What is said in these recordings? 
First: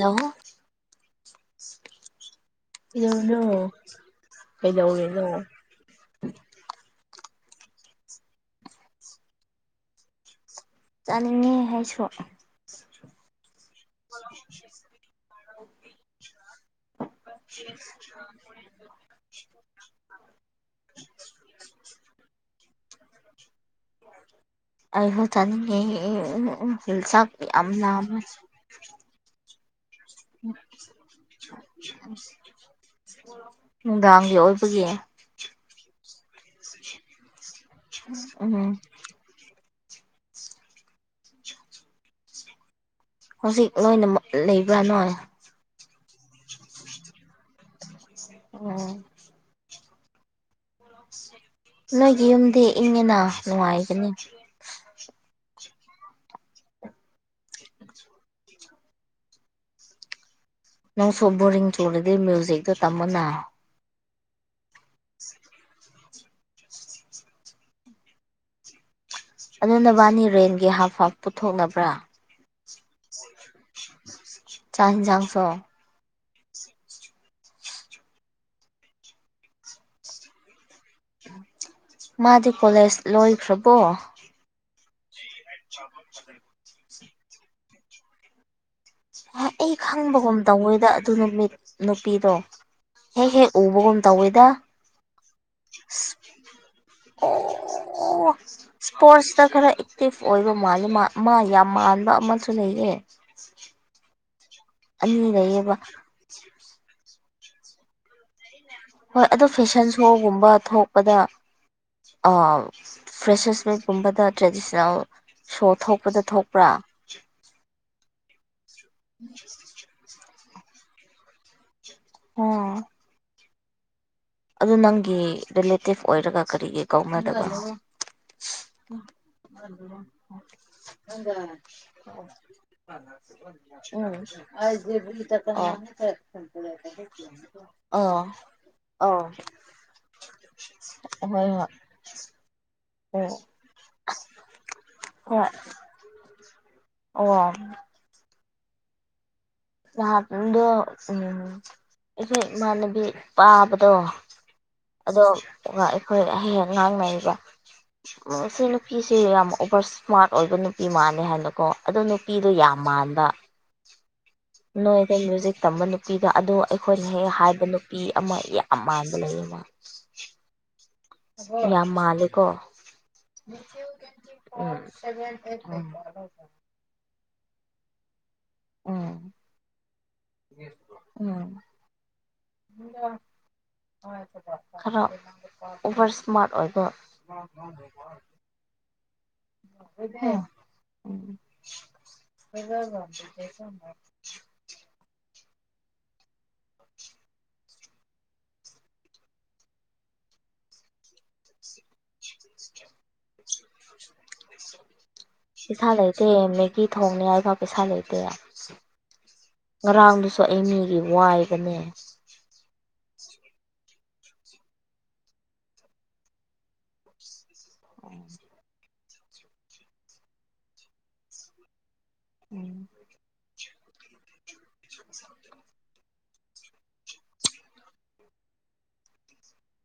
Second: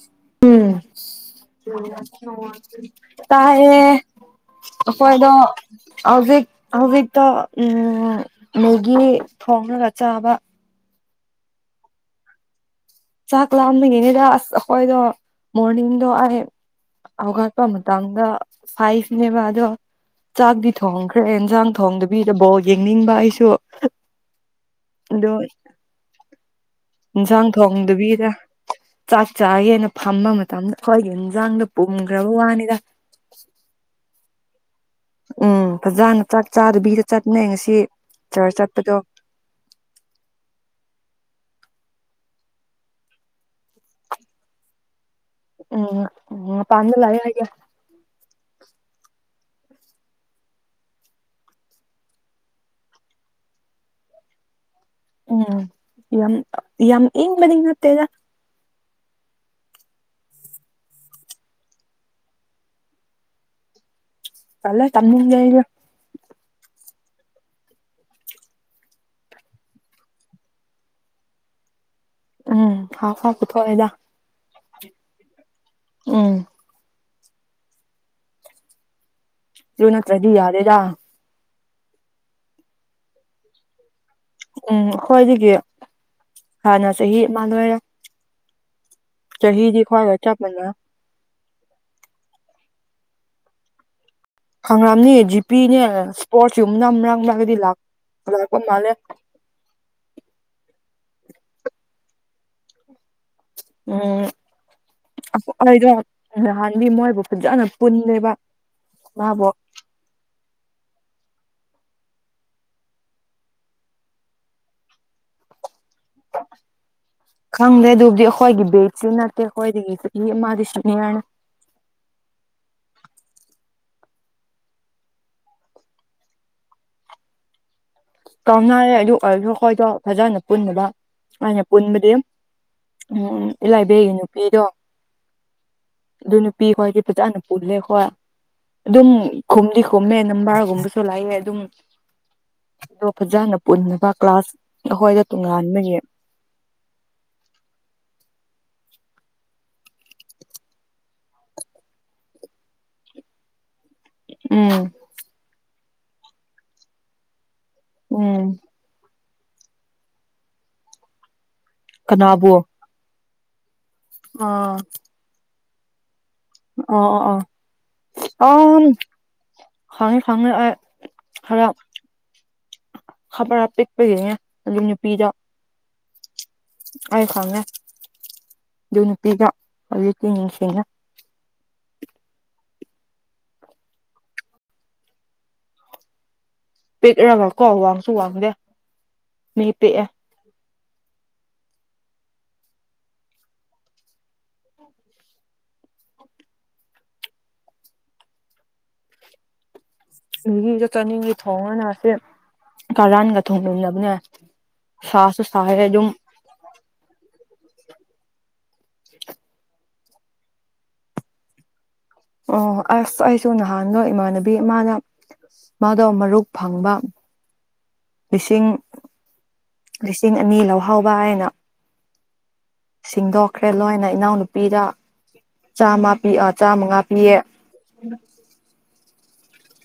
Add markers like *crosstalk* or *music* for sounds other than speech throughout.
hello ꯎꯝ ꯀꯩꯗꯧꯔꯤꯅꯣ ꯇꯥꯏꯦꯌ‌ꯦ ꯀꯩꯗꯧꯔꯤꯅꯣ ꯑꯩꯈꯣꯏꯗ‌ꯣ ꯍꯧꯖꯤꯛ ꯍꯧꯖꯤꯛ ꯇꯥ ꯎꯝ ꯃꯦꯒꯤ ꯊꯣꯡꯂꯒꯥ ꯆꯥꯕ ꯆꯠꯅꯤꯡꯉ ꯍꯥꯏꯁꯨ ꯄꯥꯃꯤꯉꯤꯅꯤꯗ ꯑꯁ ꯑꯩꯈꯣꯏꯗꯣ ꯃꯣꯔꯅꯤꯡꯗꯣ ꯑꯩ ꯑꯒꯠꯄ ꯃꯇꯥꯡꯗ ꯐꯥꯏꯁꯅꯦꯕ ꯑꯗꯣ ꯆꯥꯛꯇꯤ ꯊꯣꯡꯈ꯭ꯔꯦ ꯏꯟꯁꯥꯡ ꯊꯣꯡꯗꯕꯤꯗꯕꯣ ꯌꯦꯡꯅꯤꯡꯕ ꯑꯩꯁꯨ ꯑꯍ ꯑꯗꯣ ꯊꯅꯤ ꯍꯜꯁ ꯏꯟꯁꯥꯡ ꯌꯥꯝꯅ ꯑꯃ ꯊꯣꯡꯗꯕꯤꯗ ꯆꯥꯛ ꯆ ꯌꯦꯅ ꯐꯝꯕ ꯃꯇꯝꯗ ꯑꯩꯈꯣꯏꯒꯤ ꯏꯟꯖꯥꯡꯗꯣ ꯄꯨꯝꯈ꯭ꯔꯕ ꯋꯥꯅꯤꯗ ꯅꯨꯡꯗꯥꯡꯒꯤ ꯑꯣꯏꯕꯒꯤ ꯎꯝ ꯐꯖꯅ ꯆꯥꯛ ꯆꯥꯗꯕꯤꯗ ꯆꯠꯅꯩ ꯉꯁꯤ ꯎꯝ ꯁꯔ ꯆꯠꯄꯗꯣ ꯍꯧꯖꯤꯛ ꯂꯣꯏꯅꯃꯛ ꯂꯩꯕ꯭ꯔꯥ ꯅꯣꯏ ꯎꯝ ꯎꯄꯗꯂ ꯍꯥꯏ ꯎꯝ ꯅꯣꯏꯒꯤ ꯌꯨꯝꯗꯤ ꯏꯪꯅ ꯅꯨꯡꯉꯥꯏꯒꯅꯤ ꯎꯝ ꯌ ꯌ ꯌꯦꯟ ꯃꯗꯤ ꯃꯠꯇꯦꯖ ꯅꯪ ꯁꯣꯕꯔꯤꯡ ꯆꯣꯂꯗꯤ ꯃ꯭ꯌꯨꯖꯤꯛꯗ ꯇꯃꯅ ꯀꯂꯦ ꯇꯃꯤ ꯂꯩ ꯑꯩꯒ ꯑꯗꯨ ꯅꯕꯥꯅꯤ ꯔꯦꯟꯒꯤ ꯍꯥꯞ ꯍꯥꯞ ꯄꯨꯊꯣꯛꯅꯕ꯭ꯔꯥ ꯎꯝ ꯍꯥꯥꯎꯐ ꯍꯥꯀ ꯊꯣꯏꯗ ꯆꯥꯡꯖꯥꯡꯁꯣ ꯎꯝ ꯌꯅꯠꯇ꯭ꯔꯗꯤ ꯌꯥꯔꯦꯔ ꯃꯥꯗꯤ ꯀꯣꯂꯦꯖ ꯂꯣꯏꯈ꯭ꯔꯕꯣ ꯎꯝ *inaudible* ꯆꯍꯤ ꯆꯍꯤ ꯃꯥꯥꯡꯅꯔ ꯍ ꯑꯩ ꯈꯪꯕꯒꯨꯝ ꯇꯧꯉꯣꯏꯗ ꯑꯗꯨ ꯅꯨꯃꯤꯠ ꯅꯨꯄꯤꯗꯣ ꯍꯦꯛ ꯍꯦꯛ ꯎꯕꯒꯨꯝ ꯇꯧꯋꯦꯗ ꯈꯪꯔꯝꯅꯤ ꯖꯤꯄꯤꯅꯦ ꯏꯁꯄꯣꯔꯠꯁꯀꯨꯝꯕꯅ ꯃꯔꯛ ꯃꯔꯛꯇꯗꯤ ꯂꯥꯛ ꯂꯥꯛꯄ ꯃꯥꯜꯂꯦ ꯏꯁꯄꯣꯔꯠꯁꯇ ꯈꯔ ꯑꯦꯛꯇꯤꯞ ꯑꯣꯏꯕ ꯃꯥꯜꯂꯤꯦ ꯃꯥ ꯌꯥꯝ ꯃꯥꯟꯕ ꯑꯃꯁꯨ ꯂꯩꯌꯦ ꯎꯝ ꯑꯅꯤ ꯂꯩꯌꯦꯕ ꯑꯣꯏꯗꯥꯟ ꯗꯤ ꯃꯣꯏꯕꯨ ꯐꯖꯅ ꯄꯨꯜꯂꯦꯕ ꯍꯣꯏ ꯑꯗꯨ ꯃꯥꯕꯨ ꯐꯦꯁꯟ ꯁꯣꯒꯨꯝꯕ ꯊꯣꯛꯄꯗ ꯐ꯭ꯔꯦꯁꯔꯁꯃꯤꯛꯀꯨꯝꯕꯗ ꯇ꯭ꯔꯦꯗꯤꯁꯅꯦꯜ ꯁꯣ ꯊꯣꯛꯄꯗ ꯊꯣꯛꯄ꯭ꯔꯥ ꯐꯪꯗ꯭ꯔꯦ ꯑꯗꯨꯕꯨꯗꯤ ꯑꯩꯈꯣꯏꯒꯤ ꯕꯦꯠꯁꯨ ꯅꯠꯇꯦ ꯑꯩꯈꯣꯏꯗꯒꯤ ꯁꯨꯅꯤ ꯑꯃꯗꯤ ꯁꯨꯅꯤ ꯍꯥꯏꯔꯅꯤ ꯑ‌ꯣ ꯑꯗꯨ ꯅꯪꯒꯤ ꯔꯤꯂꯦꯇꯤꯞ ꯑꯣꯏꯔꯒ ꯀꯔꯤꯒꯤ ꯀꯧꯅꯗꯕꯅꯣ ꯀꯥꯎꯅꯔꯦ ꯑꯗꯨ ꯑꯣꯏꯔꯁꯨ ꯑꯩꯈꯣꯏꯗꯣ ꯐꯖꯅ ꯄꯨꯟꯅꯕ ꯎꯝ ꯏꯂꯥꯏꯕꯦꯒꯤ ꯅꯨꯄꯤꯗꯣ *unintelligible* ꯑꯗꯨ ꯅꯨꯄꯤ ꯍꯣꯏꯒꯤ ꯐꯖꯥꯅ ꯄꯨꯜꯂꯦ ꯍꯣꯏ ꯑꯗꯨ ꯑꯣ ꯑꯣ ꯑꯗꯨꯝ ꯑꯣ ꯈꯨꯝꯗꯤ ꯈꯨꯝꯃꯦ ꯅꯕꯥꯔꯒꯨꯝꯕꯁꯨ ꯂꯥꯛꯑꯦ ꯍꯣꯏ ꯑꯗꯨꯝ ꯑꯣ ꯍꯣꯏ ꯐꯖꯅ ꯄꯨꯟꯅꯕ ꯀ꯭ꯂꯥꯁ ꯑꯩꯈꯣꯏꯗ ꯑꯣ ꯍꯣꯏ ꯇꯣꯉꯥꯟꯕꯒꯤ ꯑꯣ ꯗ ꯎꯝ ꯃꯅꯕꯤ ꯄꯥ ꯑꯗꯣ ꯎꯝ ꯑꯗꯣ ꯑꯩꯈꯣꯏ ꯍꯦꯛ ꯉꯥꯡꯅꯔꯤꯕ ꯎꯝ ꯁꯤ ꯅꯨꯄꯤꯁꯤ ꯌꯥꯝ ꯑꯣꯚꯔ ꯏꯁꯃꯥꯔꯠ ꯑꯣꯏꯕ ꯅꯨꯄꯤ ꯃꯥꯜꯅꯦ ꯍꯥꯏꯅ ꯀꯣ ꯑꯗꯨ ꯅꯨꯄꯤꯗꯨꯣ ꯀꯅꯥꯕꯨ ꯌꯥꯝ ꯃꯥꯟꯕ ꯑꯥ ꯅꯣꯏꯗ ꯃ꯭ꯨꯁꯤꯛ ꯇꯝꯕ ꯂ ꯅꯨꯄꯤꯗꯣ ꯑꯗ ꯑꯩꯈꯣꯏꯅ ꯑꯣ ꯑꯣ ꯍꯦꯛ ꯍꯥꯏꯕ ꯅꯨꯄꯤ ꯑꯃ ꯑꯣ ꯌꯥꯝ ꯑꯝ ꯃꯥꯟꯕ ꯂꯩꯌꯦꯅ ꯈꯪꯉꯦ ꯈꯪꯉꯦ ꯑꯩ ꯈꯔ ꯌꯥꯝ ꯃꯥꯂꯤꯒꯣ ꯈꯕꯔ ꯄꯤꯛꯄꯒꯤꯅꯦ ꯑꯗꯨ ꯅꯨꯄꯤꯗꯣ *unintelligible* ꯑꯩ ꯈꯪꯃꯦꯦ ꯑꯗꯨ ꯎꯝ ꯅꯨꯄꯤꯒ ꯑꯗꯨꯛꯇ ꯅꯤꯡꯁꯤꯅ ꯕꯔ ꯁꯃꯥ ꯄꯤꯛꯕ ꯀꯣ ꯋꯥꯡꯁꯨ ꯋꯥꯡꯗꯦ ꯃꯤ ꯄꯦꯛꯛꯑꯦ ꯎꯝ *unintelligible* ꯑꯩꯒꯤꯗ ꯆꯥꯅꯤꯡꯒꯤ ꯊꯣꯡꯉꯅꯁꯦ ꯀꯔꯥꯟꯒ ꯊꯣꯡꯃꯤꯟꯅꯕꯅꯦ ꯁꯥꯁꯨ ꯁꯥꯏꯌꯦ ꯏꯁꯥ ꯑꯗꯨꯝ ꯂꯩꯇꯦ ꯃꯦꯒꯤ ꯊꯣꯡꯅꯦ ꯍꯥꯏꯐ ꯄꯩꯁꯥ ꯂꯩꯇꯦ ꯉꯔꯥꯡꯗꯨꯁꯨ ꯑꯩ ꯃꯤꯒꯤ ꯋꯥꯏꯕꯅꯦ ꯑꯣ ꯑꯁ ꯑꯩꯁꯨ ꯅꯍꯥꯟ ꯂꯣ ꯏꯃꯥꯟꯅꯕꯤ ꯏꯃꯅ ꯃꯥꯗꯣ ꯃꯔꯨꯛ ꯐꯪꯕ ꯂꯤꯁꯤꯡ ꯂꯤꯁꯤꯡ ꯑꯅꯤ ꯂꯧꯍꯥꯎꯕ ꯍꯥꯏꯅ ꯎꯝ ꯁꯤꯡꯗꯣꯛꯈ꯭ꯔꯦ ꯂꯣꯏꯅ ꯏꯅꯥꯎꯅꯨꯄꯤꯗ ꯆꯥꯃ ꯄꯤ ꯑ ꯆꯥꯃꯉꯥ ꯄꯤꯌꯦ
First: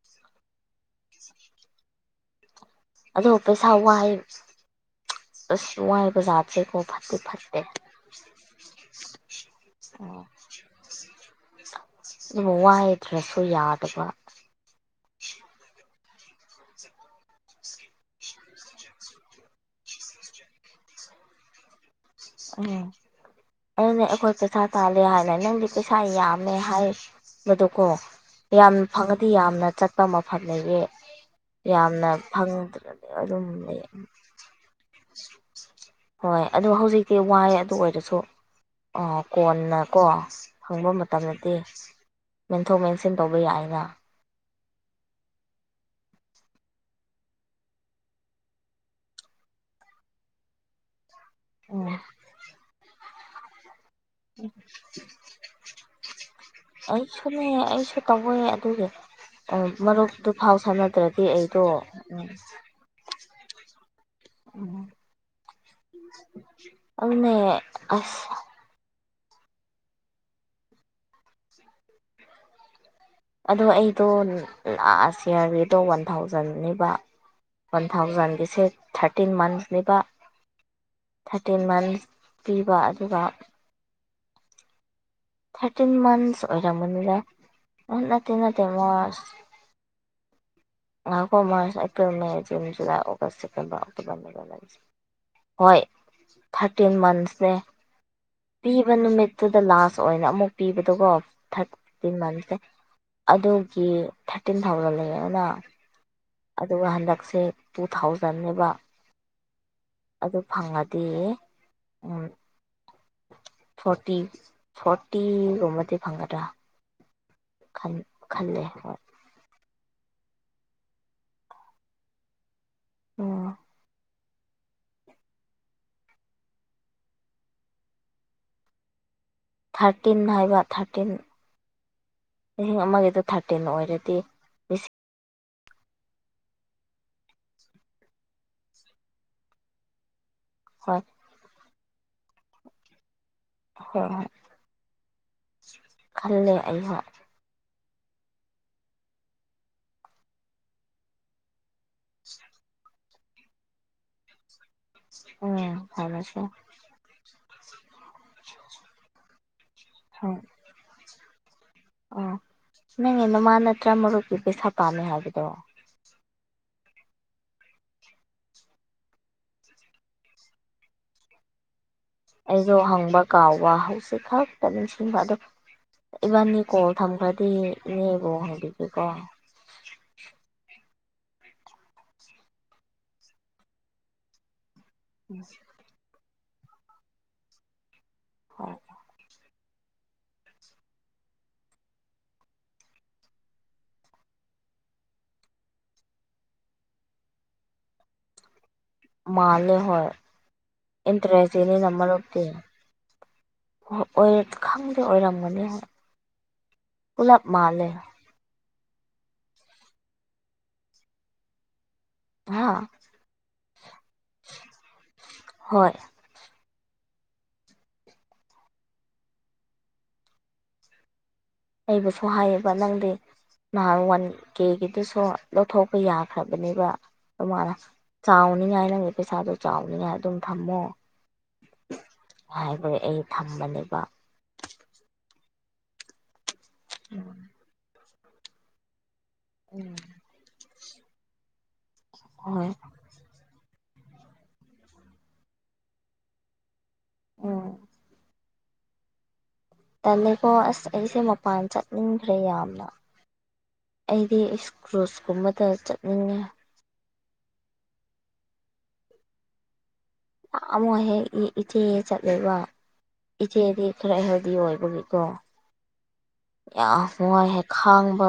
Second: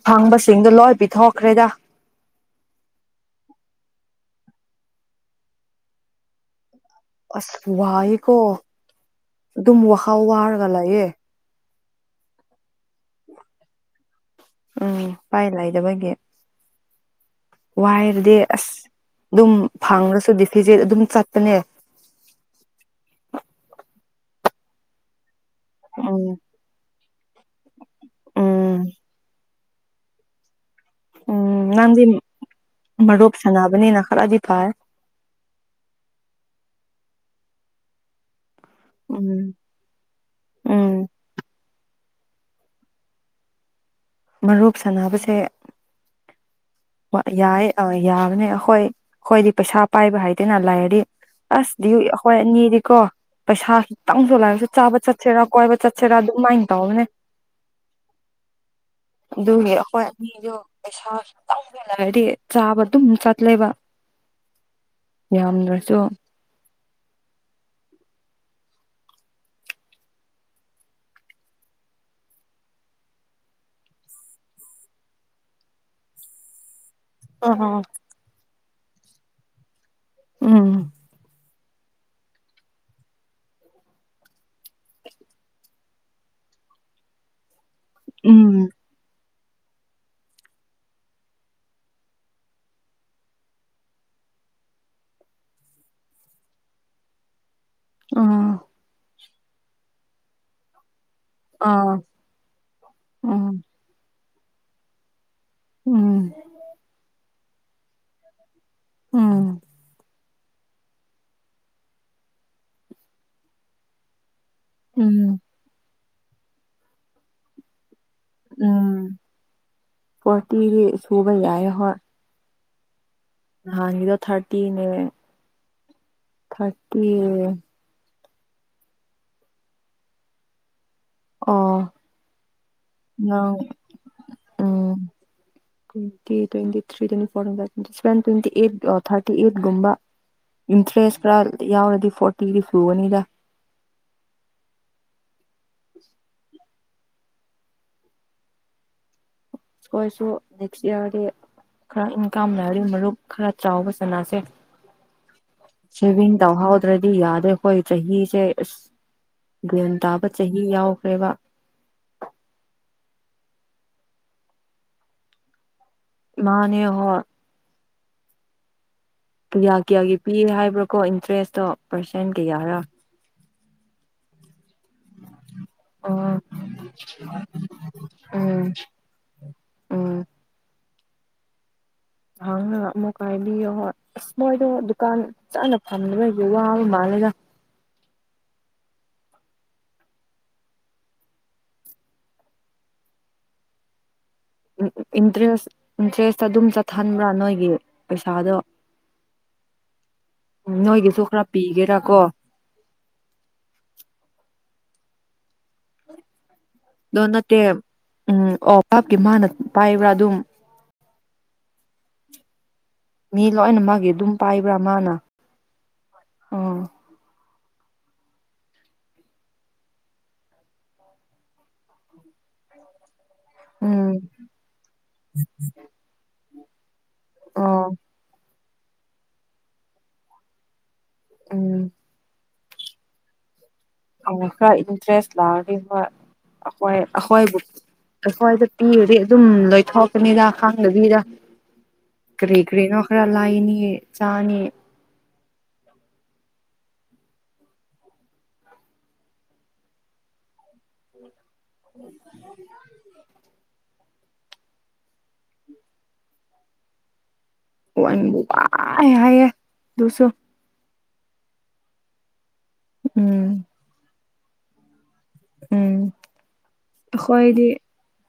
ꯐꯪꯕꯁꯤꯡꯗꯣ ꯂꯣꯏ ꯄꯤꯊꯣꯛꯈ꯭ꯔꯦꯗ ꯑꯗꯣ ꯄꯩꯁꯥ ꯋꯥꯏ ꯑꯁ ꯋꯥꯏ ꯕꯖꯥꯔꯁꯦꯀꯣ ꯐ ꯑꯁ ꯋꯥꯏꯀꯣ ꯑꯗꯨꯝ ꯋꯥꯈꯥꯎ ꯋꯥꯔꯒ ꯂꯥꯛꯌꯦ ꯃꯨꯋꯥꯥꯏ ꯔꯁꯣ ꯌꯥꯗꯕ ꯎꯝ ꯎꯄꯥꯏ ꯂꯩꯗꯕꯒꯤ ꯋꯥꯏꯔꯗꯤ ꯑꯁ ꯑꯗꯨꯝ ꯐꯉꯁꯨꯗꯤ ꯐꯤꯖꯦꯠ ꯑꯗꯨꯝ ꯆꯠꯄꯅꯦ ꯎꯝ ꯑꯗꯨꯅꯦ ꯑꯩꯈꯣꯏ ꯄꯩꯁꯥ ꯇꯥꯜꯂꯦ ꯍꯥꯏꯅ ꯅꯪꯗꯤ ꯄꯩꯁꯥ ꯎꯝ ꯌꯥꯝꯃꯦ ꯍꯥꯏ ꯃꯗꯨꯀꯣ ꯌꯥꯝ ꯎꯝ ꯐꯪꯉꯗꯤ ꯌꯥꯝꯅ ꯆꯠꯄ ꯃꯐꯝ ꯂꯩꯌꯦ ꯎꯝ ꯅꯪꯗꯤ ꯌꯥꯝꯅ ꯐꯪꯗ꯭ꯔꯗꯤ ꯃꯔꯨꯞ ꯑꯗꯨꯝ ꯂꯩ ꯁꯥꯟꯅꯕꯅꯤꯅ ꯈꯔꯗꯤ ꯐꯩ ꯍꯣꯏ ꯑꯗꯨꯣ ꯍꯧꯖꯤꯛꯇꯤ ꯋꯥꯏꯦ ꯑꯗꯨ ꯑꯣꯏꯔꯁꯨ ꯑꯥ ꯎꯝ ꯀꯣꯟꯅꯀꯣ ꯎꯝ ꯍꯪꯕ ꯃꯇꯝꯗꯗꯤ ꯃꯦꯟꯊꯣꯛ ꯃꯦꯟꯁꯤꯟ ꯇꯧꯕ ꯌꯥꯏꯅ ꯃꯔꯨꯞ ꯁꯥꯟꯅꯕꯁꯦ ꯌꯥꯏ ꯑ ꯌꯥꯕꯅꯦ ꯑꯩꯈꯣꯏ ꯑꯩꯈꯣꯏꯗꯤ ꯄꯩꯁꯥ ꯄꯥꯏꯕ ꯍꯥꯏꯗꯦꯅ ꯂꯥꯏꯔꯗꯤ ꯎꯝ ꯑꯁꯗꯤ ꯑꯩꯈꯣꯏ ꯑꯅꯤꯗꯤꯀꯣ ꯄꯩꯁꯥ ꯈꯤꯇꯪꯁꯨꯂꯥꯏꯔꯁꯨ ꯆꯥꯕ ꯆꯠꯁꯤꯦꯔꯥ ꯀꯣꯏꯕ ꯆꯠ ꯑꯩꯁꯨꯅꯦ ꯑꯩꯁꯨ ꯇꯧꯋꯦ ꯑꯗꯨꯒꯤ ꯑꯗꯨ ꯑꯩꯈꯣꯏ ꯑ ꯃꯔꯨꯞꯇꯨ ꯐꯥꯎ ꯁꯥꯟꯅꯗ꯭ꯔꯗꯤ ꯑꯩꯗꯣ ꯄꯩꯁꯥ ꯗꯤ ꯆꯥꯕ ꯑꯗꯨ ꯆꯠꯂꯕ ꯎꯝ ꯌꯥꯝꯗ꯭ꯔꯁꯨ ꯑꯗꯨ ꯑꯁ ꯑꯗꯣ ꯑꯩꯗꯣ ꯁꯤꯌꯥꯔꯂꯤꯗꯣ ꯋꯥꯟ ꯊꯥꯎꯖꯟꯅꯤꯕ ꯑ ꯋꯥꯟ ꯊꯥꯎꯖꯟꯒꯤꯁꯦ ꯊꯥꯔꯇꯤꯟ ꯃꯟꯁꯅꯦꯕ ꯎꯝ ꯊꯥꯔꯇꯤꯟ ꯃꯟꯁ ꯄꯤꯕ ꯑꯗꯨꯒ ꯊꯥꯔꯇꯤꯟ ꯃꯟꯊꯁ ꯑꯣꯏꯔ ꯃꯅꯤꯗ ꯅꯠꯇꯦ ꯅꯠꯇꯦ ꯎꯝ ꯃ ꯉꯈꯣ March April May June July August September ꯑꯣꯛꯇꯣꯕꯔꯁ ꯍꯣꯏ ꯊꯥꯔꯇꯤꯟ ꯃꯟꯁꯅꯦ ꯑꯥ ꯄꯤꯕ ꯅꯨꯃꯤꯠꯇꯨꯗ ꯂꯥꯁ ꯑꯣꯏꯅ ꯑꯃꯨꯛ ꯄꯤꯕꯗꯨꯀꯣ ꯑꯥ ꯊꯥꯔꯇꯤꯟ ꯃꯟꯦ ꯎꯝ ꯑꯗꯨꯒꯤ ꯊꯥꯔꯇꯤꯟ ꯊꯥꯎꯖꯟ ꯂꯩꯌꯦ ꯑꯗꯨꯅ ꯎꯝ ꯑꯗꯨꯒ ꯍꯟꯗꯛꯁꯦ ꯇꯨ ꯊꯥꯎꯖꯟꯅꯦꯕ ꯎꯝ ꯑꯗꯨ ꯐꯪꯉꯗꯤ ꯎ ꯐꯣꯔꯇꯤ ꯎꯝ ꯐꯣꯔꯇꯤꯒꯨꯝꯕꯗꯤ ꯐꯪꯒꯗ꯭ꯔꯥ ꯈꯜꯂꯦ ꯍꯣꯏ ꯐꯇꯤꯗꯤ ꯁꯨꯕ ꯌꯥꯏ ꯍꯣꯏ ꯎꯝ ꯍꯗ ꯊꯥꯔꯇꯤꯅꯦ ꯊꯥꯔꯇꯤ ꯊꯥꯔꯇꯤꯟ ꯍꯥꯏꯕ ꯊꯥꯔꯇꯤꯟ ꯑꯣ ꯂꯤꯁꯤꯡ ꯑꯃꯒꯤꯗ ꯅꯪ ꯊꯥꯔꯇꯤꯟ ꯑꯣꯏꯔꯗꯤ ꯎꯝ *inaudible* ꯇ꯭ꯋꯦꯟꯇꯤ ꯇ꯭ꯋꯦꯟꯤ꯭ꯔꯤ ꯐ꯭ꯋ ꯇ꯭ꯋꯦꯟꯇꯤ ꯑꯩꯠ ꯊꯥꯔꯇꯤ ꯑꯩꯠꯨꯝꯕ ꯍꯣꯏ ꯏꯟꯇꯔꯦꯁ ꯈꯔ ꯌꯥꯎꯔꯗꯤ ꯐꯣꯔꯇꯤꯗꯤ ꯁꯨꯒꯅꯤꯗ ꯍꯣꯏ ꯍꯣꯏ ꯈꯜꯂꯦ ꯑꯍꯥꯛ ꯑꯩꯈꯣꯏꯁꯨ ꯅꯦꯛꯁ ꯏꯌꯥꯔꯗꯤ ꯈꯔ ꯏꯪꯀꯥꯝꯅꯔꯤ ꯃꯔꯨꯞ ꯈꯔ ꯆꯥꯎꯕ ꯆꯅꯥꯁꯦ ꯎꯝ ꯁꯦꯚꯤꯡ ꯍꯥꯏꯔꯁꯦ ꯇꯧꯍꯧꯗ꯭ꯔꯗꯤ ꯌꯥꯔꯣꯏ ꯑꯩꯈꯣꯏ ꯆꯍꯤꯁꯦ ꯑꯁ ꯒ꯭ꯌꯥꯟ ꯇꯥꯕ ꯍꯣꯏ ꯆꯍꯤ ꯌꯥꯎꯈ꯭ꯔꯦꯕ ꯑꯣ ꯅꯪꯅꯦ ꯅꯃꯥ ꯅꯠꯇ꯭ꯔꯥ ꯃꯔꯨꯞꯛꯀꯤ ꯄꯩꯁꯥ ꯄꯥꯝꯃꯦ ꯍꯥꯏꯕꯗꯣ ꯃꯥꯅꯦ ꯍꯣ ꯄꯨꯌꯥ ꯀꯌꯥꯒꯤ ꯄꯤꯔꯦ ꯍꯥꯏꯕ꯭ꯔꯥꯀꯣ ꯏꯟꯇꯔꯦꯁꯇꯣ ꯄꯥꯔꯁꯦꯟ ꯀꯌꯥꯔꯥ ꯑꯩꯁꯨꯣ ꯍꯪꯕ ꯀꯥꯎꯕ ꯍꯧꯖꯤꯛ ꯈꯛꯇ ꯅꯤꯡꯁꯤꯡꯕ ꯑꯗ ꯑꯣ ꯏꯕꯥꯅꯤ ꯀꯣꯜ ꯊꯝꯈ꯭ꯔꯗꯤꯅꯦ ꯏꯕ ꯎꯝ ꯍꯕꯤꯒꯦꯀꯣ ꯎꯝ ꯅꯍꯪꯅ ꯑꯃꯨꯛ ꯀꯥꯏꯕꯤꯌꯣ ꯍꯣꯏ ꯑꯁ ꯃꯣꯏꯗꯣ ꯗꯨꯀꯥꯟ ꯆꯥꯅ ꯐꯝ ꯌꯦꯕ ꯃꯥꯂꯦꯒ ꯍꯣꯏ ꯎ ꯏꯟꯇꯔꯦꯁ ꯏꯟꯇꯔꯦꯁ ꯑꯗꯨꯝ ꯆꯠꯍꯟꯕ꯭ꯔꯥ ꯅꯣꯏꯒꯤ ꯄꯩꯁꯥꯗꯣ ꯃꯥꯂꯦ ꯍꯣꯏ ꯅꯣꯏꯒꯤꯁꯨ ꯈꯔ ꯏꯟꯇꯔꯦꯁꯅꯤ ꯅꯝꯕꯔ ꯄꯤꯒꯦꯔꯥꯀꯣ ꯎ ꯑꯣꯏꯔ ꯈꯪꯗꯦ ꯑꯣꯏꯔꯝꯃꯅꯤ ꯗꯣꯅꯠꯇ ꯎꯝ ꯑꯣꯐ ꯄꯥꯞꯀꯤ ꯃꯥꯅ ꯄꯥꯏꯕ꯭ꯔꯥ ꯑꯗꯨꯝ ꯍꯥ ꯃꯤ ꯂꯣꯏꯅ ꯃꯥꯒꯤ ꯑꯗꯨꯝ ꯄꯥꯏꯕ꯭ꯔꯥ ꯃꯥꯅ ꯍꯣꯏ ꯎꯝ ꯑꯩꯕꯨꯁꯨ ꯍꯥꯏꯌꯦꯕ ꯅꯪꯗꯤ ꯅꯍꯥꯟ ꯎꯝ ꯋꯥꯟ ꯀꯦꯒꯤꯗꯨꯁꯨ ꯂꯧꯊꯣꯛꯄ ꯌꯥꯈ꯭ꯔꯕꯅꯦꯕ ꯑꯗꯨꯃꯅ ꯑꯣ ꯆꯥꯎꯅꯤꯉꯥꯏ ꯅꯪꯒꯤ ꯄꯩꯁꯥꯗꯣ ꯆꯥꯎꯅꯤꯉꯥꯏ ꯑꯗꯨꯝ ꯊꯝꯃꯣ ꯎꯝ ꯈꯦ ꯑꯩ ꯊꯝꯕꯅꯦ ꯈꯔ ꯏꯟꯇꯔꯦꯁ ꯂꯥꯛꯑꯂꯤ ꯑꯩꯈꯣꯏꯕꯨ ꯑꯩꯈꯣꯏꯗ ꯄꯤꯔꯗꯤ ꯑꯗꯨꯝ ꯎꯝ ꯂꯣꯏꯊꯣꯛꯀꯅꯤꯗ ꯈꯪꯗꯕꯤꯗ ꯀꯔꯤ ꯍꯣꯏ ꯀꯔꯤꯅ ꯑꯣꯈꯔ ꯂꯥꯏꯅꯤ ꯆꯥꯅꯤ ꯑꯣ ꯇꯂꯀꯣ ꯑꯁ ꯑꯩꯁꯦ ꯃꯄꯥꯟ ꯆꯠꯅꯤꯡꯈ꯭ꯔꯦ ꯌꯥꯝꯅ ꯑꯩꯗꯤ ꯏꯁꯀ꯭ꯔꯨꯁꯀꯨꯝꯕꯗ ꯆꯠꯅꯤꯡꯉꯦ ꯋꯥꯟꯌꯦ ꯑꯃꯨꯛ ꯍꯦꯛ ꯏꯆꯦ ꯆꯠꯂꯕ ꯎꯝ ꯏꯆꯦꯗꯤ ꯈꯔ ꯍꯦꯜꯗꯤ ꯑꯣꯏꯕꯒꯤ ꯀ ꯎꯝ ꯌꯥꯝ ꯅꯨꯡꯉꯥꯏꯍꯦ ꯑꯩꯈꯣꯏꯗꯤ ꯈꯥꯡꯕ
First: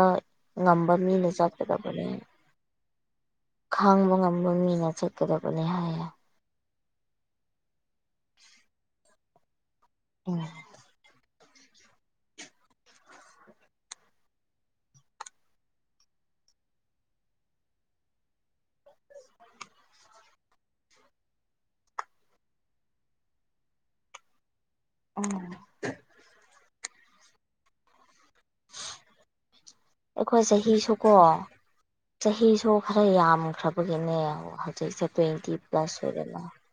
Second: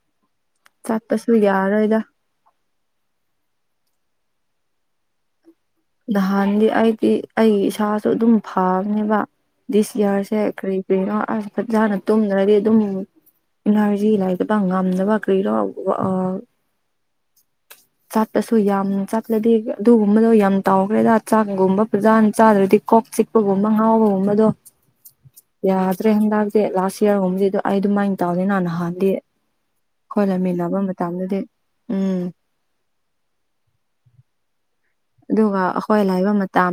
ꯉꯝꯕ ꯃꯤꯅ ꯆꯠꯄꯁꯨ ꯌꯥꯔꯣꯏꯗ ꯆꯠꯀꯗꯕꯅꯦ ꯈꯥꯡꯕ ꯉꯝꯕ ꯃꯤꯅ ꯆꯠꯀꯗꯕꯅꯤ ꯍꯥꯏ ꯅꯍꯥꯟꯗꯤ ꯑꯩꯗꯤ ꯑꯩ ꯏꯁꯥꯁꯨ ꯑꯗꯨꯝ ꯐꯕꯅꯦꯕ ꯗꯤꯁꯌꯥꯔꯁꯦ ꯎꯝ ꯀꯔꯤ ꯀꯔꯤꯅꯣ ꯑꯁ ꯐꯖꯅ ꯇꯨꯝꯗ꯭ꯔꯗꯤ ꯑꯗꯨꯝ ꯏꯅꯔꯖꯤ ꯂꯥꯏꯔꯤꯛꯇꯕ ꯉꯝꯅꯕ ꯀꯔꯤ ꯂꯧꯔ ꯑ ꯆꯥꯠꯄꯁꯨ ꯌꯥꯝ ꯆꯥꯠꯂꯗꯤ ꯑꯗꯨꯒꯨꯝꯕꯗꯣ ꯌꯥꯝ ꯇꯥꯎꯈ꯭ꯔꯦꯗ ꯆꯥꯛꯒꯨꯝꯕ ꯄꯨ꯭ꯔꯖꯥꯅ ꯆꯥꯗ꯭ꯔꯗꯤ ꯀꯣꯛ ꯆꯤꯛꯄꯒꯨꯝꯕ ꯉꯥꯎꯕꯒꯨꯝꯕꯗꯣ ꯌꯥꯗ꯭ꯔꯦ ꯍꯟꯗꯥꯛꯁꯦ ꯂꯥꯁ ꯏꯌꯥꯔꯒꯨꯝꯕꯕꯁꯤꯗ ꯑꯩ ꯑꯗꯨꯃꯥꯏꯅ ꯇꯧꯅꯤꯦ ꯅꯍꯥꯟ ꯅꯍꯥꯟꯗꯤ ꯑꯩꯈꯣꯏ ꯈꯣꯏꯂꯝꯃꯤꯟꯅꯕ ꯆꯍꯤꯁꯨꯀꯣ ꯃꯇꯝꯗꯗꯤ ꯎꯝ ꯆꯍꯤꯁꯨ ꯈꯔ ꯌꯥꯝꯈ꯭ꯔꯕꯒꯤꯅꯦ ꯍꯧꯖꯤꯛꯁꯦ ꯇ꯭ꯋꯦꯟꯇꯤ ꯑꯗꯨꯒ ꯄ꯭ꯂꯁ ꯑꯩꯈꯣꯏ ꯑꯣꯏꯔꯦꯅ ꯂꯥꯛꯕꯗ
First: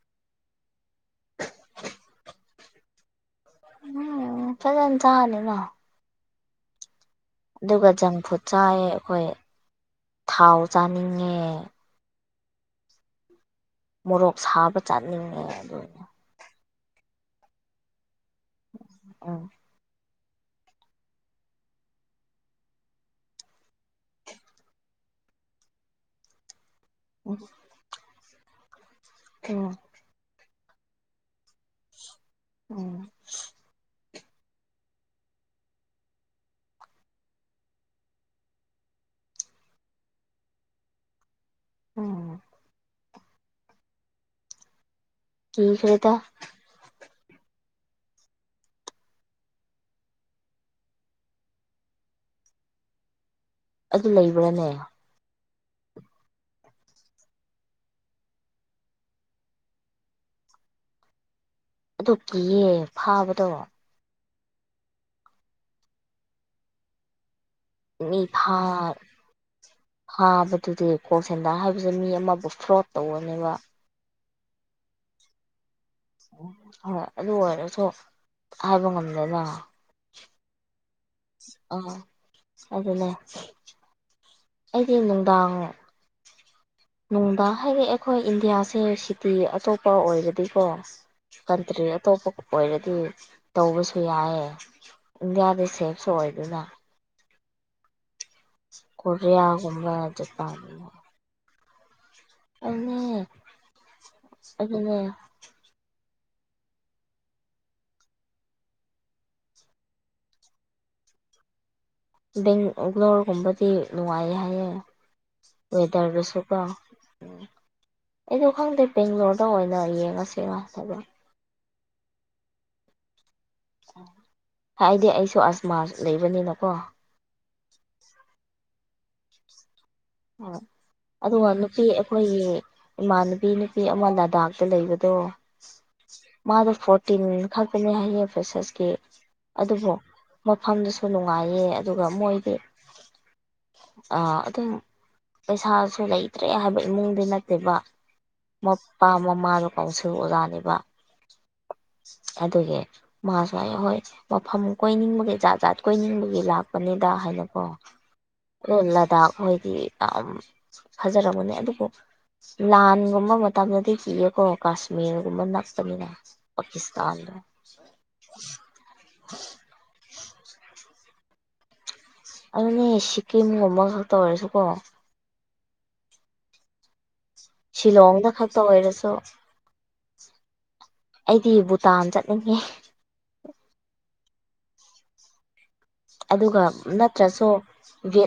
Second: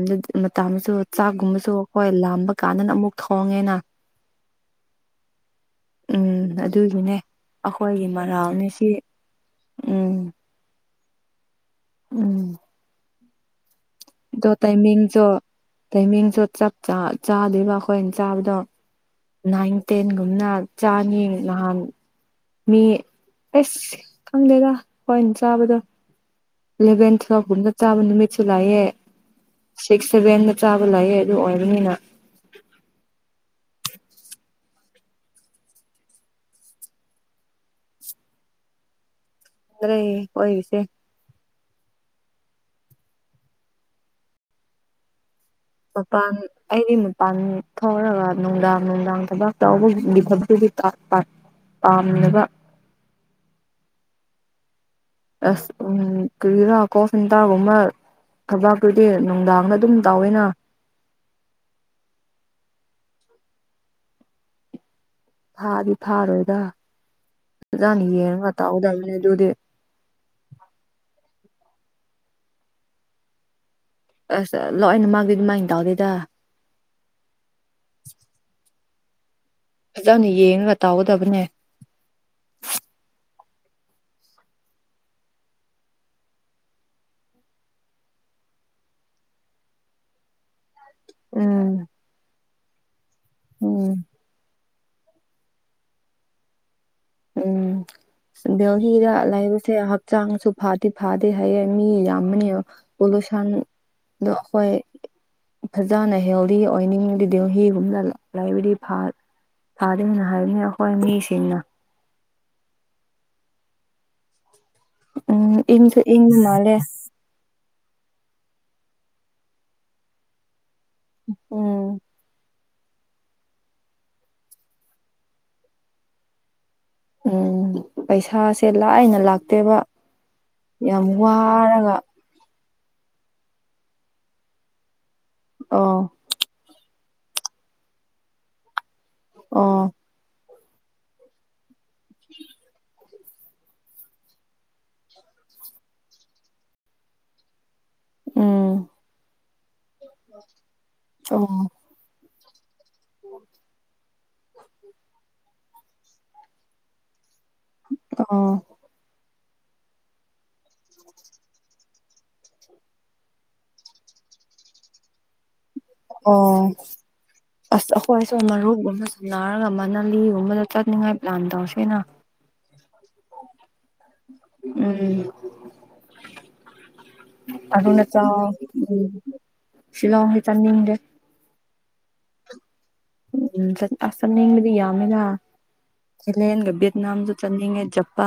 ꯃꯇꯝꯗꯁꯨ ꯆꯥꯛꯒꯨꯝꯕꯁꯨ ꯑꯩꯈꯣꯏ ꯂꯥꯝꯕ ꯀꯥꯟꯗꯅ ꯑꯃꯨꯛ ꯊꯣꯡꯉꯦꯅ ꯎꯝ ꯐꯖꯅ ꯆꯥꯅꯤꯅ ꯎꯝ ꯑꯗꯨꯒꯤꯅꯦ ꯑꯗꯨꯒ ꯑꯩꯈꯣꯏꯒꯤ ꯖꯪ ꯐꯨꯗ ꯃꯔꯥꯜꯅꯤ ꯆꯥꯏꯑ ꯁꯤ ꯑꯩꯈꯣꯏ ꯎꯝ ꯊꯥꯎ ꯆꯥꯅꯤꯡꯉꯦ ꯎꯝ ꯃꯣꯔꯣꯛ ꯣ ꯁꯥꯕ ꯇꯥꯏꯃꯤꯡꯁꯨꯣ ꯆꯥꯅꯤꯡꯉꯦ ꯑꯗꯨ ꯇꯥꯏꯃꯤꯡꯖ ꯆꯥꯛ ꯆꯥꯗꯣꯏꯔꯤꯕ ꯑꯩꯈꯣꯏꯅ ꯆꯥꯕꯗꯣ ꯎꯝ ꯅꯥꯏꯟ ꯇꯦꯟ ꯑꯗꯨꯝꯅ ꯆꯥꯅꯤ ꯅꯍꯥꯟ ꯃꯤ ꯑꯁ ꯈꯪꯗꯦꯗ ꯍꯣꯏ ꯆꯥꯕꯗꯣ ꯏꯂꯦꯚꯦꯟ ꯇꯨꯋꯒꯨꯝꯅ ꯇꯥꯕ ꯅꯨꯃꯤꯠꯁꯨ ꯂꯥꯛꯑꯦ ꯎꯝ ꯁꯤꯛꯁ ꯁꯚꯦꯟ ꯆꯥꯕ ꯂꯥꯛꯑꯦ ꯑꯗꯨ ꯑꯣꯏꯕꯅꯤꯅ ꯎꯝ ꯑꯗꯨ꯭ꯔ ꯑꯣꯏꯣꯏꯁꯦ ꯎꯝ ꯀꯤꯈ꯭ꯔꯦꯗ ꯖꯄꯥꯟ ꯑꯩꯗꯤ ꯄꯥꯟ ꯊꯧꯔꯒ ꯅꯨꯡꯗꯥꯡ ꯅꯨꯡꯗꯥꯡ ꯊꯕꯛ ꯇꯧꯕꯒꯤ ꯊꯕꯛꯇꯨꯒꯤ ꯑꯝꯂꯗ *inaudible* ꯑꯗꯨ ꯂꯩꯕ꯭ꯔꯥꯅꯦ ꯑꯁ ꯎꯝ ꯀꯔꯤꯗꯥ ꯀꯣ ꯁꯤꯇꯒꯃ ꯊꯕꯥꯛꯇꯨꯗꯤ ꯅꯨꯡꯗꯥꯡꯗ ꯑꯗꯨꯝ ꯇꯥꯎꯋꯦꯅ ꯑꯗꯨ ꯀꯤꯌꯦ ꯐꯥꯕꯗꯣ ꯊꯥꯗꯤ ꯊꯥꯔꯣꯏꯒ ꯑꯗꯨꯖꯅꯤ ꯃꯤ ꯌꯦ ꯉ ꯐꯥ ꯇꯥꯎ ꯎꯗ ꯑꯗꯨꯗꯤ ꯀꯣꯛ ꯁꯦꯟꯗꯥ ꯍꯥꯏꯕꯁꯦ ꯃꯤ ꯑꯃꯕꯨ ꯐ꯭ꯔꯣꯗ ꯇꯧꯔꯅꯦꯕ ꯑꯁ ꯂꯣꯏꯅ ꯃꯥꯗꯤ ꯑꯗꯨꯃꯥꯏꯅ ꯇꯧꯗꯦ ꯎ ꯍꯣꯏ ꯑꯗꯨ ꯑꯣꯏꯔꯁꯨ ꯍꯥꯏꯕ ꯉꯝꯗꯅ ꯌꯥꯝꯅ ꯌꯦꯡꯉ ꯑ ꯑꯗꯨ ꯂꯩ ꯑꯩꯗꯤ ꯅꯨꯡꯗꯥꯡ ꯅꯨꯡꯗꯥꯡ ꯍꯥꯏꯗꯤ ꯑꯩꯈꯣꯏ ꯏꯟꯗꯤꯌꯥꯁꯦ ꯁꯤꯇꯤ ꯑꯇꯣꯞꯄ ꯑꯣꯏꯔꯗꯤꯀꯣ ꯎꯝ ꯀꯟꯇ꯭ꯔꯤ ꯑꯇꯣꯞꯄ ꯑꯣꯏꯔꯗꯤ ꯎꯝ ꯇꯧꯕꯁꯨ ꯌꯥꯏꯑꯌꯦ ꯏꯟꯗꯤꯌꯥꯗ ꯁꯦꯞꯁꯨ ꯑꯣꯏꯗꯅ ꯎꯝ ꯕꯎꯍꯤꯗ ꯂꯩꯕꯁꯦ ꯀꯣꯔꯤꯌꯥꯒꯨꯝꯕ ꯍꯛꯆꯥꯡꯁꯨ ꯖꯄꯥꯟꯒꯨꯝꯕ ꯐꯗꯤ ꯐꯥꯗꯦ ꯍꯥꯏ ꯃꯤ ꯌꯥꯝꯅꯤ ꯑꯗꯨꯅꯦ ꯄꯣꯂꯨꯁꯟꯗ ꯍꯣꯏ ꯑꯗꯨꯅꯦ ꯐ ꯏꯁꯥꯅ ꯍꯦꯜꯗꯤ ꯑꯣꯏꯅꯤꯡꯉ ꯑꯗꯨꯗꯤ ꯍꯤꯒꯨꯝꯅ ꯂꯕꯗꯤ ꯐꯥꯗꯅ ꯍꯥꯏꯕꯅꯤ ꯑꯩꯈꯣꯏ ꯃꯤꯁꯤꯡꯅ ꯕꯦꯡꯒ꯭ꯂꯣꯔꯒꯨꯝꯕꯗꯤ ꯅꯨꯡꯉꯥꯏ ꯍꯌꯦ ꯎꯝ ꯏꯡꯁꯨ ꯏꯪ ꯃꯥꯂꯦ ꯎꯝ ꯑꯩꯗꯣ ꯈꯪꯗꯦ ꯕꯦꯡꯒ꯭ꯂꯣꯔꯗ ꯑꯣꯏꯅ ꯌꯦꯡꯉꯁꯤ ꯔꯇꯗ ꯎꯝ ꯍꯥꯏꯗꯤ ꯑꯩꯁꯨ ꯑꯁꯃꯥ ꯂꯩꯕꯅꯤꯅꯀꯣ ꯎꯝ ꯄꯩꯁꯥꯁꯦ ꯂꯥꯏꯅ ꯂꯥꯛꯇꯦꯕ ꯌꯥꯝ ꯑꯗꯨꯒ ꯅꯨꯄꯤ ꯋꯥꯔꯒ ꯑꯩꯈꯣꯏꯒꯤ ꯏꯃꯥꯟꯅꯕꯤ ꯅꯨꯄꯤ ꯑꯃ ꯂꯥꯗꯥꯛꯇ ꯂꯩꯕꯗꯣ ꯑꯣ ꯃꯥꯗꯣ ꯐꯣꯔ ꯇꯤꯟ ꯈꯛꯄꯅꯦ ꯍꯥꯏꯌꯦ ꯐꯦꯁꯁꯀꯤ ꯑꯣ ꯑꯗꯨꯕꯨ ꯃꯐꯝꯗꯨꯁꯨ ꯅꯨꯡꯉꯥꯏꯌꯦ ꯑꯗꯨꯒ ꯃꯣꯏꯗꯤ ꯑ ꯑꯗꯨꯝ ꯄꯩꯁꯥꯁꯨ ꯂꯩꯇ꯭ꯔꯦ ꯍꯥꯏꯕ ꯏꯃꯨꯡꯗꯤ ꯅꯠꯇꯦꯕ ꯎꯝ ꯃꯄꯥ ꯃꯃꯥꯗꯣ ꯀꯥꯎꯁꯤꯜ ꯑꯣꯖꯥꯅꯦꯕ ꯑꯣ ꯑꯗꯨꯒꯤ ꯃꯥꯁꯨ ꯑꯍꯣꯏ ꯃꯐꯝ ꯀꯣꯏꯅꯤꯡꯕꯒꯤ ꯖꯥꯠ ꯖꯥꯠ ꯀꯣꯏꯅꯤꯡꯕꯒꯤ ꯂꯥꯛꯄꯅꯤꯗ ꯍꯥꯏꯅ ꯑꯣ ꯑꯣ ꯑ ꯂꯗꯥꯛ ꯍꯣꯏꯗꯤ ꯌꯥꯝ ꯐꯖꯔꯔꯕꯅꯦ ꯑꯗꯨꯕꯨ ꯂꯥꯟꯒꯨꯝꯕ ꯃꯇꯝꯗꯗꯤ ꯀꯤꯌꯦꯀꯣ ꯀꯥꯁꯃꯤꯔꯒꯨꯝꯕ ꯅꯛꯄꯅꯤꯅ ꯑꯣ ꯄꯥꯀꯤꯁꯇꯥꯟꯗꯣ ꯑꯁ ꯑꯩꯈꯣꯏꯁꯨ ꯃꯔꯨꯞꯒꯨꯝ ꯑꯃ ꯁꯨꯝꯅꯔꯒ ꯑꯃꯅꯂꯤꯒꯨꯝꯕꯗ ꯆꯠ ꯅꯤꯡꯉꯥꯏ ꯂꯥꯟ ꯇꯧꯁꯦꯅ ꯑꯗꯨꯅꯦ ꯁꯤꯛꯀꯤꯝꯒꯨꯝꯕ ꯈꯛꯇ ꯑꯣꯏꯔꯁꯨꯀꯣ ꯎꯝ ꯑꯗꯨꯅꯠꯇ ꯁꯤꯂꯣꯡꯗ ꯈꯛꯇ ꯎ ꯑꯣꯏꯔꯁꯨ ꯁꯤꯂꯣꯡ ꯍ ꯆꯥꯟꯅꯤ ꯑꯩꯗꯤ ꯚꯨꯇꯥꯟ ꯆꯠꯅꯤꯡꯉꯦ ꯎꯁꯟꯅꯅꯤꯡꯗꯤ ꯌꯥꯃꯦꯗ ꯂ ꯑꯗꯨꯒ ꯠꯅꯥꯝꯁꯨ ꯅꯠꯇ꯭ꯔꯁꯨ ꯆꯅꯤꯡꯅꯤꯡꯉꯦ ꯚꯦꯠ ꯖꯄꯥꯥꯟ